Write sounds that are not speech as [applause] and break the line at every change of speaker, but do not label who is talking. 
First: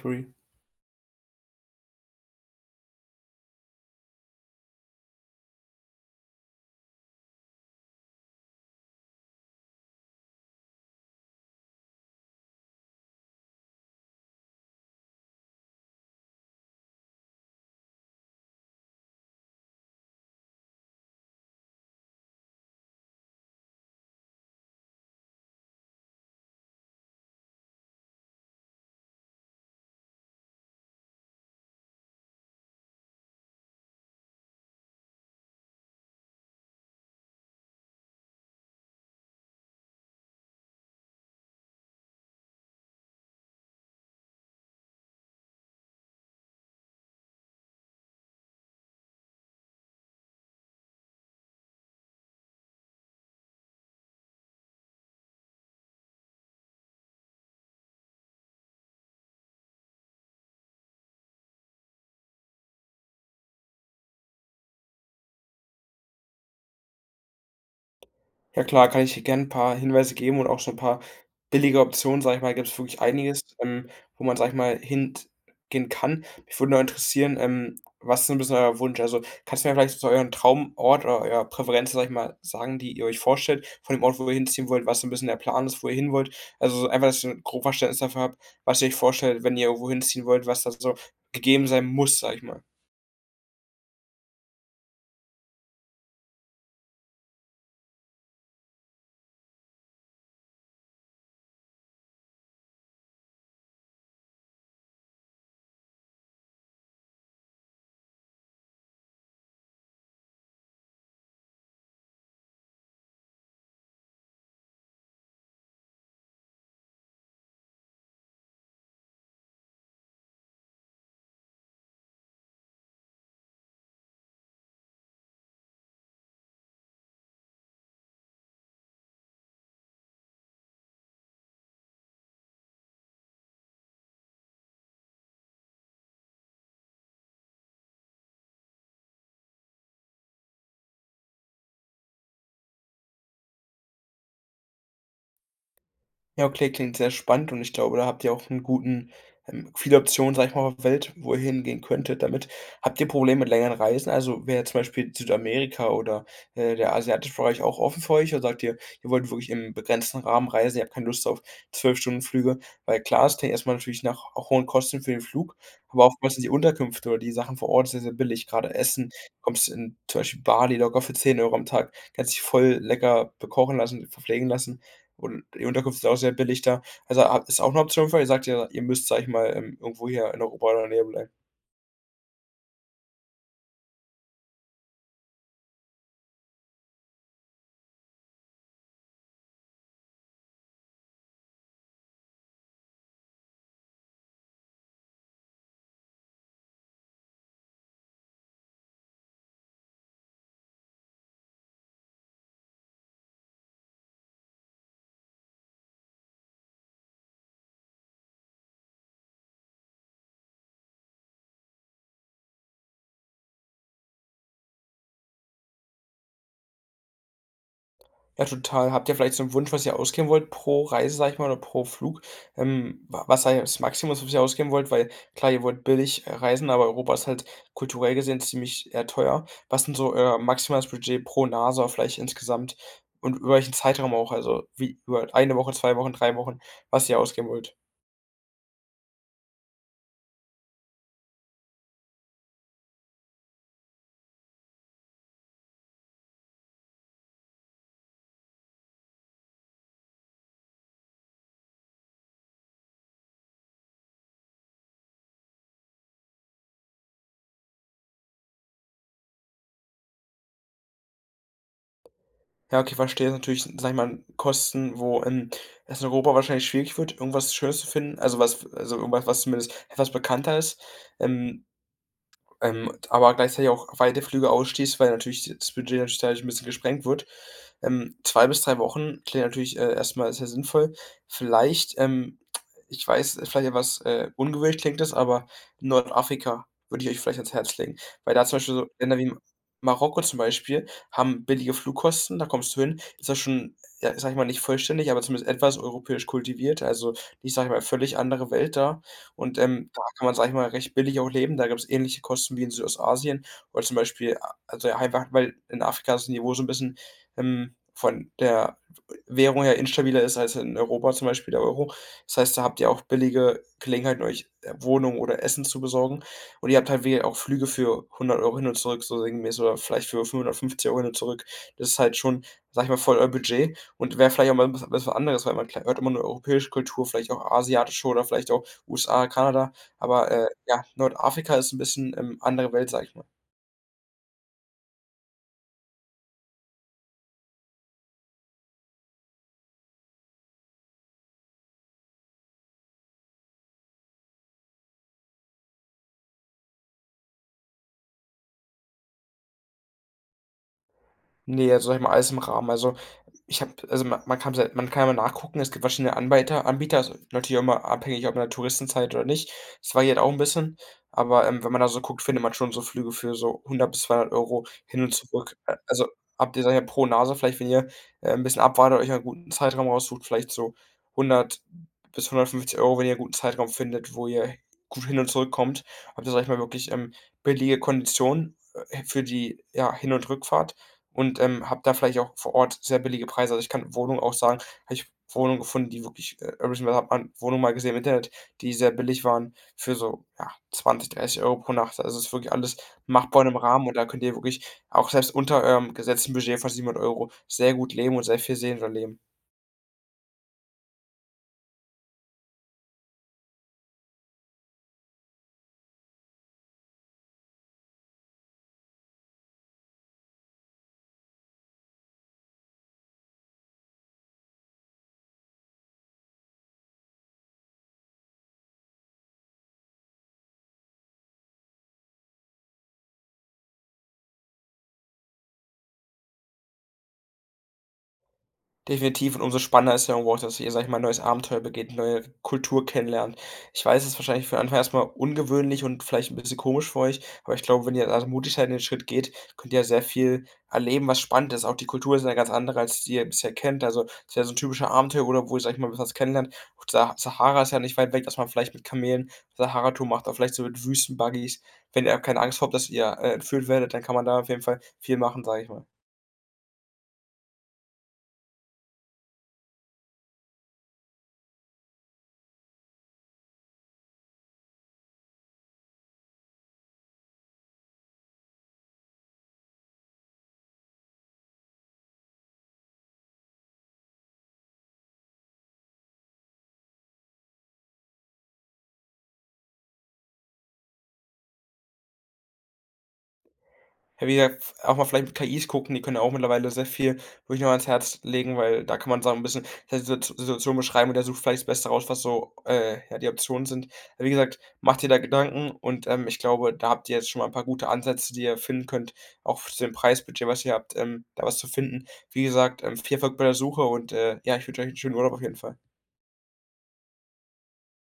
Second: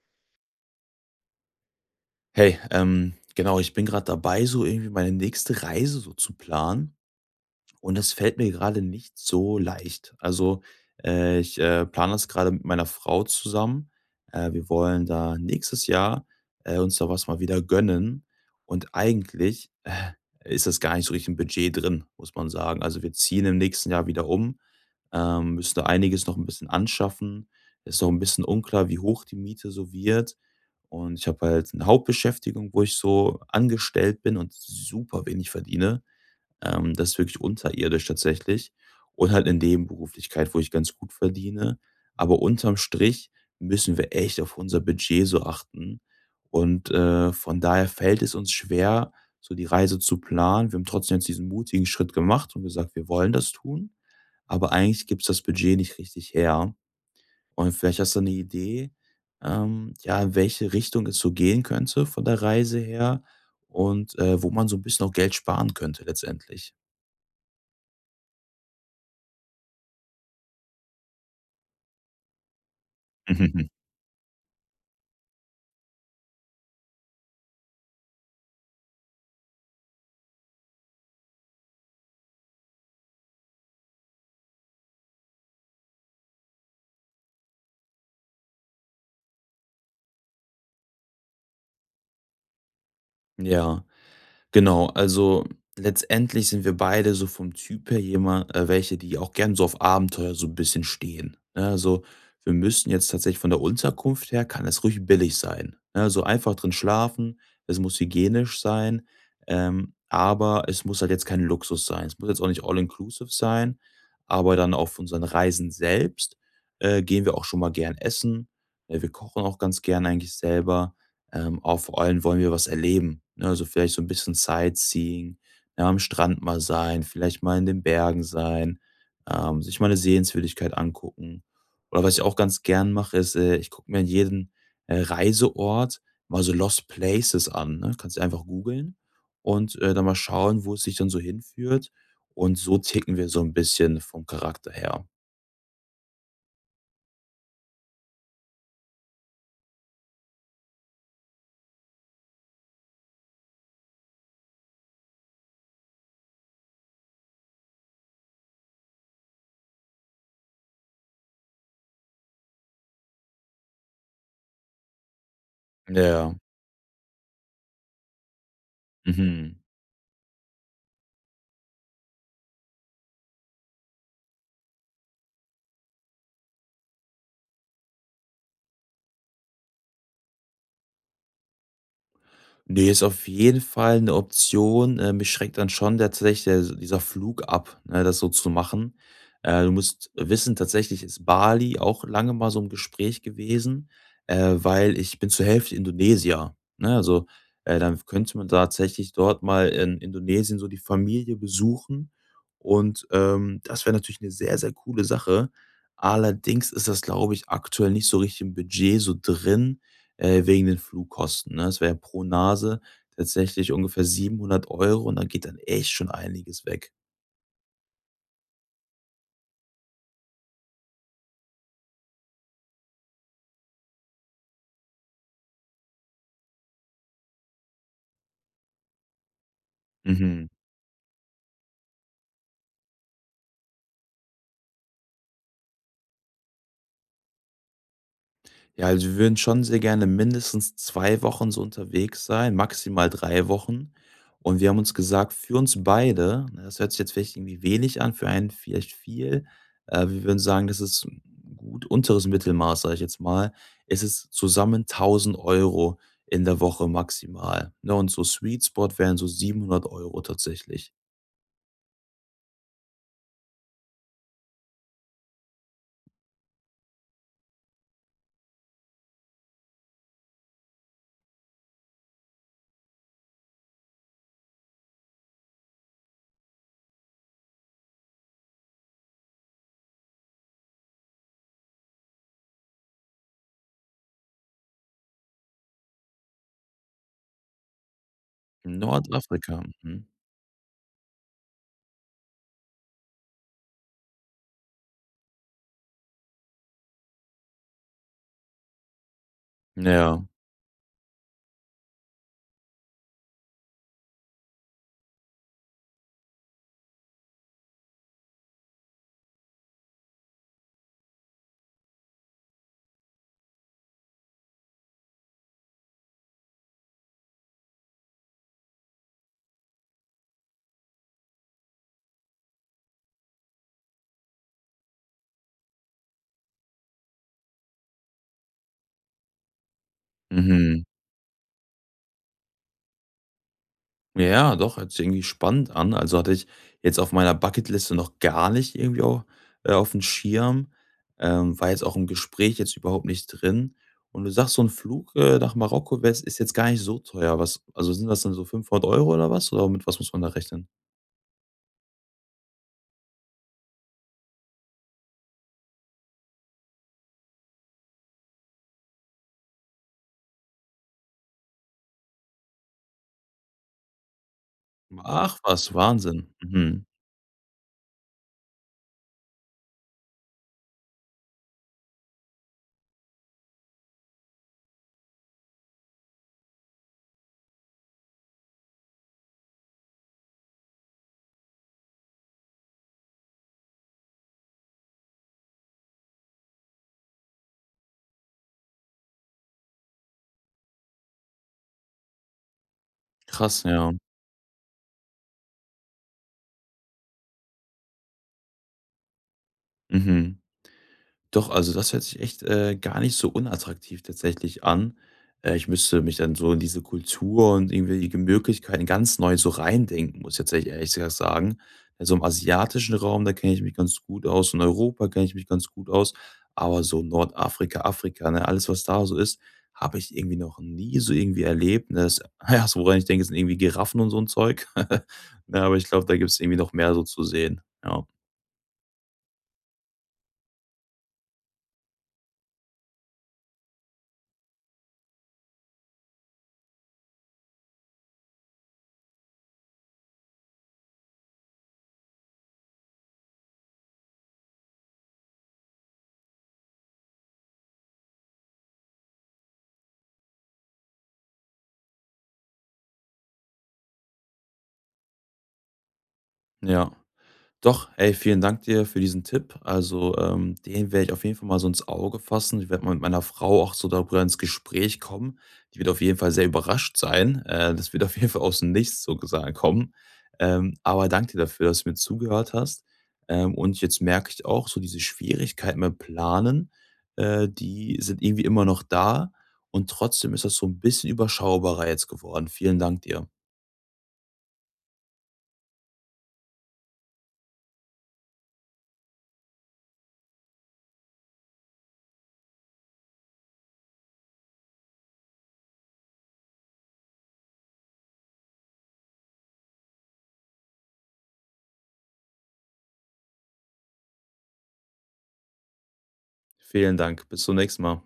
Curry.
Hey, genau, ich bin gerade dabei, so irgendwie meine nächste Reise so zu planen. Und das fällt mir gerade nicht so leicht. Also, plane das gerade mit meiner Frau zusammen. Wir wollen da nächstes Jahr, uns da was mal wieder gönnen. Und eigentlich ist das gar nicht so richtig im Budget drin, muss man sagen. Also, wir ziehen im nächsten Jahr wieder um, müssen da einiges noch ein bisschen anschaffen. Es ist noch ein bisschen unklar, wie hoch die Miete so wird. Und ich habe halt eine Hauptbeschäftigung, wo ich so angestellt bin und super wenig verdiene. Das ist wirklich unterirdisch, tatsächlich, und halt in Nebenberuflichkeit, wo ich ganz gut verdiene. Aber unterm Strich müssen wir echt auf unser Budget so achten. Und von daher fällt es uns schwer, so die Reise zu planen. Wir haben trotzdem jetzt diesen mutigen Schritt gemacht und gesagt, wir wollen das tun. Aber eigentlich gibt es das Budget nicht richtig her. Und vielleicht hast du eine Idee, ja, in welche Richtung es so gehen könnte von der Reise her und wo man so ein bisschen auch Geld sparen könnte letztendlich.
Ja klar, kann ich dir gern 'n paar Hinweise geben und auch so 'n paar billige Optionen, sage ich mal, gibt's wirklich einiges,
Mhm, mhm.
wo man, sage ich mal, hingehen kann. Mich würde nur interessieren, was ist so 'n bisschen euer Wunsch? Also, kannst du mir vielleicht so euren Traumort oder euer Präferenz, sage ich mal, sagen, die ihr euch vorstellt von dem Ort, wo ihr hinziehen wollt, was so 'n bisschen der Plan ist, wo ihr hin wollt? Also, so einfach, dass ich so 'n grob Verständnis dafür habe, was ihr euch vorstellt, wenn ihr irgendwo hinziehen wollt, was da so gegeben sein muss, sage ich mal.
Ja, genau. Also letztendlich sind wir beide so vom Typ her jemand, welche, die auch gern so auf Abenteuer so 'n bisschen stehen, ne? Also, wir müssen jetzt tatsächlich von der Unterkunft her, kann es ruhig billig sein, ne? Also, einfach drin schlafen, es muss hygienisch sein, aber es muss halt jetzt kein Luxus sein. Es muss jetzt auch nicht all inclusive sein, aber dann auf unseren Reisen selbst, gehen wir auch schon mal gern essen. Wir kochen auch ganz gern eigentlich selber. Auch vor allem wollen wir was erleben, ne? Also, vielleicht so ein bisschen Sightseeing, ja, am Strand mal sein, vielleicht mal in den Bergen sein, sich mal eine Sehenswürdigkeit angucken. Oder was ich auch ganz gern mache, ist, ich gucke mir an jeden, Reiseort mal so Lost Places an, ne? Kannst du einfach googeln und, dann mal schauen, wo es sich dann so hinführt. Und so ticken wir so ein bisschen vom Charakter her.
Ja, okay, klingt sehr spannend und ich glaube, da habt ihr auch einen guten viele Optionen, sage ich mal, auf der Welt, wo ihr hingehen könntet damit. Habt ihr Probleme mit längeren Reisen? Also, wäre zum Beispiel Südamerika oder, der asiatische Bereich auch offen für euch? Oder sagt ihr, ihr wollt wirklich im begrenzten Rahmen reisen, ihr habt keine Lust auf zwölf stunden flüge? Weil klar, es klingt erstmal natürlich nach auch hohen Kosten für den Flug, aber oftmals
Ja,
sind die Unterkünfte oder die Sachen vor Ort sehr, sehr billig. Gerade Essen
mhm.
kommst in zum Beispiel Bali locker für 10 Euro am Tag, kannst dich voll lecker bekochen lassen, verpflegen lassen. Und die Unterkunft ist auch sehr billig da. Also, ha ist auch 'ne Option für euch? Ihr sagt ja, ihr müsst, sage ich mal, irgendwo hier in Europa oder in der Nähe bleiben.
Ne, ist auf jeden Fall 'ne Option. Mich schreckt dann schon tatsächlich der, so dieser Flug ab, ne, das so zu machen. Du musst wissen, tatsächlich ist Bali auch lange mal so 'n Gespräch gewesen, weil ich bin zur Hälfte Indonesier, ne? Also, dann könnte man tatsächlich dort mal in Indonesien so die Familie besuchen und, das wäre natürlich 'ne sehr, sehr coole Sache. Allerdings ist das, glaube ich, aktuell nicht so richtig im Budget so drin, wegen den Flugkosten, ne? Das wäre pro Nase tatsächlich ungefähr 700 Euro und da geht dann echt schon einiges weg.
Ja, total. Habt ihr vielleicht so einen Wunsch, was ihr ausgeben wollt pro Reise, sage ich mal, oder pro Flug? Wa was sei das Maximum, was ihr ausgeben wollt? Weil klar, ihr wollt billig, reisen, aber Europa ist halt kulturell gesehen ziemlich, teuer. Was ist so euer
Mhm.
maximales Budget pro Nase vielleicht insgesamt und über welchen Zeitraum auch? Also, wie über eine Woche, 2 Wochen, 3 Wochen, was ihr ausgeben wollt?
Ja, also wir würden schon sehr gerne mindestens 2 Wochen so unterwegs sein, maximal 3 Wochen. Und wir haben uns gesagt, für uns beide, ne, das hört sich jetzt vielleicht irgendwie wenig an, für einen vielleicht viel, wir würden sagen, das ist gut unteres Mittelmaß, sage ich jetzt mal. Es ist zusammen 1.000 Euro in der Woche maximal, ne? Und so Sweet Spot wären so 700 Euro tatsächlich.
Ja, okay, verstehe. Ist natürlich, sage ich mal, Kosten, wo, es in Europa wahrscheinlich schwierig wird, irgendwas Schönes zu finden. Also was also irgendwas, was zumindest etwas bekannter ist. Ähm aber gleichzeitig auch weite Flüge ausschließt, weil natürlich das Budget natürlich dadurch ein bisschen gesprengt wird. 2 bis 3 Wochen klingt natürlich, erst sehr sinnvoll. Vielleicht, ich weiß, vielleicht etwas, ungewöhnlich klingt das, aber Nordafrika würde ich euch vielleicht ans Herz legen, weil da zum Beispiel so Länder wie
Nordafrika, mhm.
Marokko zum Beispiel haben billige Flugkosten, da kommst du hin, ist das schon, ja, sage ich mal, nicht vollständig, aber zumindest etwas europäisch kultiviert, also nicht, sage ich mal, völlig andere Welt da und
Ja,
kann man, sage ich mal, recht billig auch leben. Da gibt's ähnliche Kosten wie in Südostasien oder zum Beispiel a also, ja, einfach, weil in Afrika das Niveau so ein bisschen, von der Währung her instabiler ist als in Europa zum Beispiel der Euro. Das heißt, da habt ihr auch billige Gelegenheiten, euch, Wohnung oder Essen zu besorgen. Und ihr habt halt wie auch Flüge für 100 Euro hin und zurück, so sinngemäß oder vielleicht für 550 Euro hin und zurück. Das ist halt schon, sag ich mal, voll euer Budget und wäre vielleicht auch mal was anderes, weil man kl hört immer nur europäische Kultur, vielleicht auch asiatische oder vielleicht auch USA, Kanada. Aber,
mhm.
ja, Nordafrika ist so ein bisschen, andere Welt, sage ich mal.
Ja, ja, doch, hört sich irgendwie spannend an. Also, hatte ich jetzt auf meiner Bucketliste noch gar nicht irgendwie auch aufm Schirm, war jetzt auch im Gespräch jetzt überhaupt nicht drin. Und du sagst, so ein Flug, nach Marokko wär's, ist jetzt gar nicht so teuer. Was, also, sind das dann so 500 Euro oder was? Oder mit was muss man da rechnen?
Ne, also, sage ich mal, alles im Rahmen. Also, ich habe also, ma man kann's halt man kann ja mal nachgucken, es gibt verschiedene Anbieter, ist natürlich auch immer abhängig, ob in der Touristenzeit oder nicht. Es variiert auch 'n bisschen, aber, wenn man da so guckt, findet man schon so Flüge für so 100 bis 200 Euro hin und
Ach
zurück.
was,
Also,
Wahnsinn.
habt ihr, sage ich
Mhm.
mal, pro Nase vielleicht, wenn ihr, 'n bisschen abwartet, euch 'nen guten Zeitraum raussucht, vielleicht so 100 bis 150 Euro, wenn ihr 'n guten Zeitraum findet, wo ihr gut hin und zurückkommt. Habt ihr, sage ich mal, wirklich, billige Konditionen, für die, ja, Hin und Rückfahrt. Und, habe da vielleicht auch vor Ort sehr billige Preise. Also, ich kann Wohnung auch sagen habe ich Wohnungen gefunden, die wirklich habe man Wohnungen mal gesehen im Internet, die sehr billig waren für so, ja, 20, 30 Euro pro Nacht. Also, es ist wirklich alles machbar in 'nem
Krass,
Rahmen
ja.
und da könnt ihr wirklich auch selbst unter eurem gesetzten Budget von 700 Euro sehr gut leben und sehr viel sehen und erleben.
Mhm. Doch, also das hört sich echt, gar nicht so unattraktiv tatsächlich an. Ich müsste mich dann so in diese Kultur und irgendwelche Möglichkeiten ganz neu so reindenken, muss ich tatsächlich ehrlich gesagt sagen. Also im asiatischen Raum, da kenne ich mich ganz gut aus, in Europa kenne ich mich ganz gut aus, aber so Nordafrika, Afrika, ne, alles, was da so ist, habe ich irgendwie noch nie so irgendwie erlebt. Ne, das [laughs] Erste, woran ich denke, sind irgendwie Giraffen und so ein Zeug. [laughs] Ne, aber ich glaube, da gibt's irgendwie noch mehr so zu sehen. Ja,
Definitiv und umso spannender ist ja irgendwo auch, dass ihr, sage ich mal, 'n neues Abenteuer begeht, neue Kultur kennenlernt. Ich weiß, es ist wahrscheinlich für Anfang erstmal ungewöhnlich und vielleicht ein bisschen komisch für euch, aber ich glaube, wenn ihr da mutig seid und den Schritt geht, könnt ihr ja sehr viel erleben, was spannend ist. Auch die Kultur ist ja 'ne ganz andere, als die ihr bisher kennt. Also, es ist ja so ein typischer Abenteuerurlaub, wo ihr, sage ich mal, was kennenlernt. Auch Sa Sahara ist ja nicht weit weg, dass man vielleicht mit Kamelen Sahara-Tour macht oder vielleicht so mit Wüstenbuggies. Wenn ihr keine Angst habt, dass ihr, entführt werdet, dann kann man da auf jeden Fall viel machen, sage ich mal.
ja. Doch, ey, vielen Dank dir für diesen Tipp. Also, den werde ich auf jeden Fall mal so ins Auge fassen. Ich werde mal mit meiner Frau auch so darüber ins Gespräch kommen. Die wird auf jeden Fall sehr überrascht sein. Das wird auf jeden Fall aus dem Nichts so gesagt kommen. Aber danke dir dafür, dass du mir zugehört hast. Und jetzt merke ich auch, so diese Schwierigkeiten beim Planen, die sind irgendwie immer noch da. Und trotzdem ist das so ein bisschen überschaubarer jetzt geworden. Vielen Dank dir.
Ja, wie gesagt, auch mal vielleicht mit KIs gucken, die können ja auch mittlerweile sehr viel, würde ich noch ans Herz legen, weil da kann man so ein bisschen seine Situation beschreiben und der sucht vielleicht das Beste raus, was so, ja, die Optionen sind. Wie gesagt, macht dir da Gedanken und, ich glaube, da habt ihr jetzt schon mal ein paar gute Ansätze, die ihr finden könnt, auch zu dem Preisbudget, was ihr habt, da was zu finden. Wie gesagt, viel Erfolg bei der Suche und, ja, ich wünsche euch einen schönen Urlaub auf jeden Fall.
Vielen Dank. Bis zum nächsten Mal.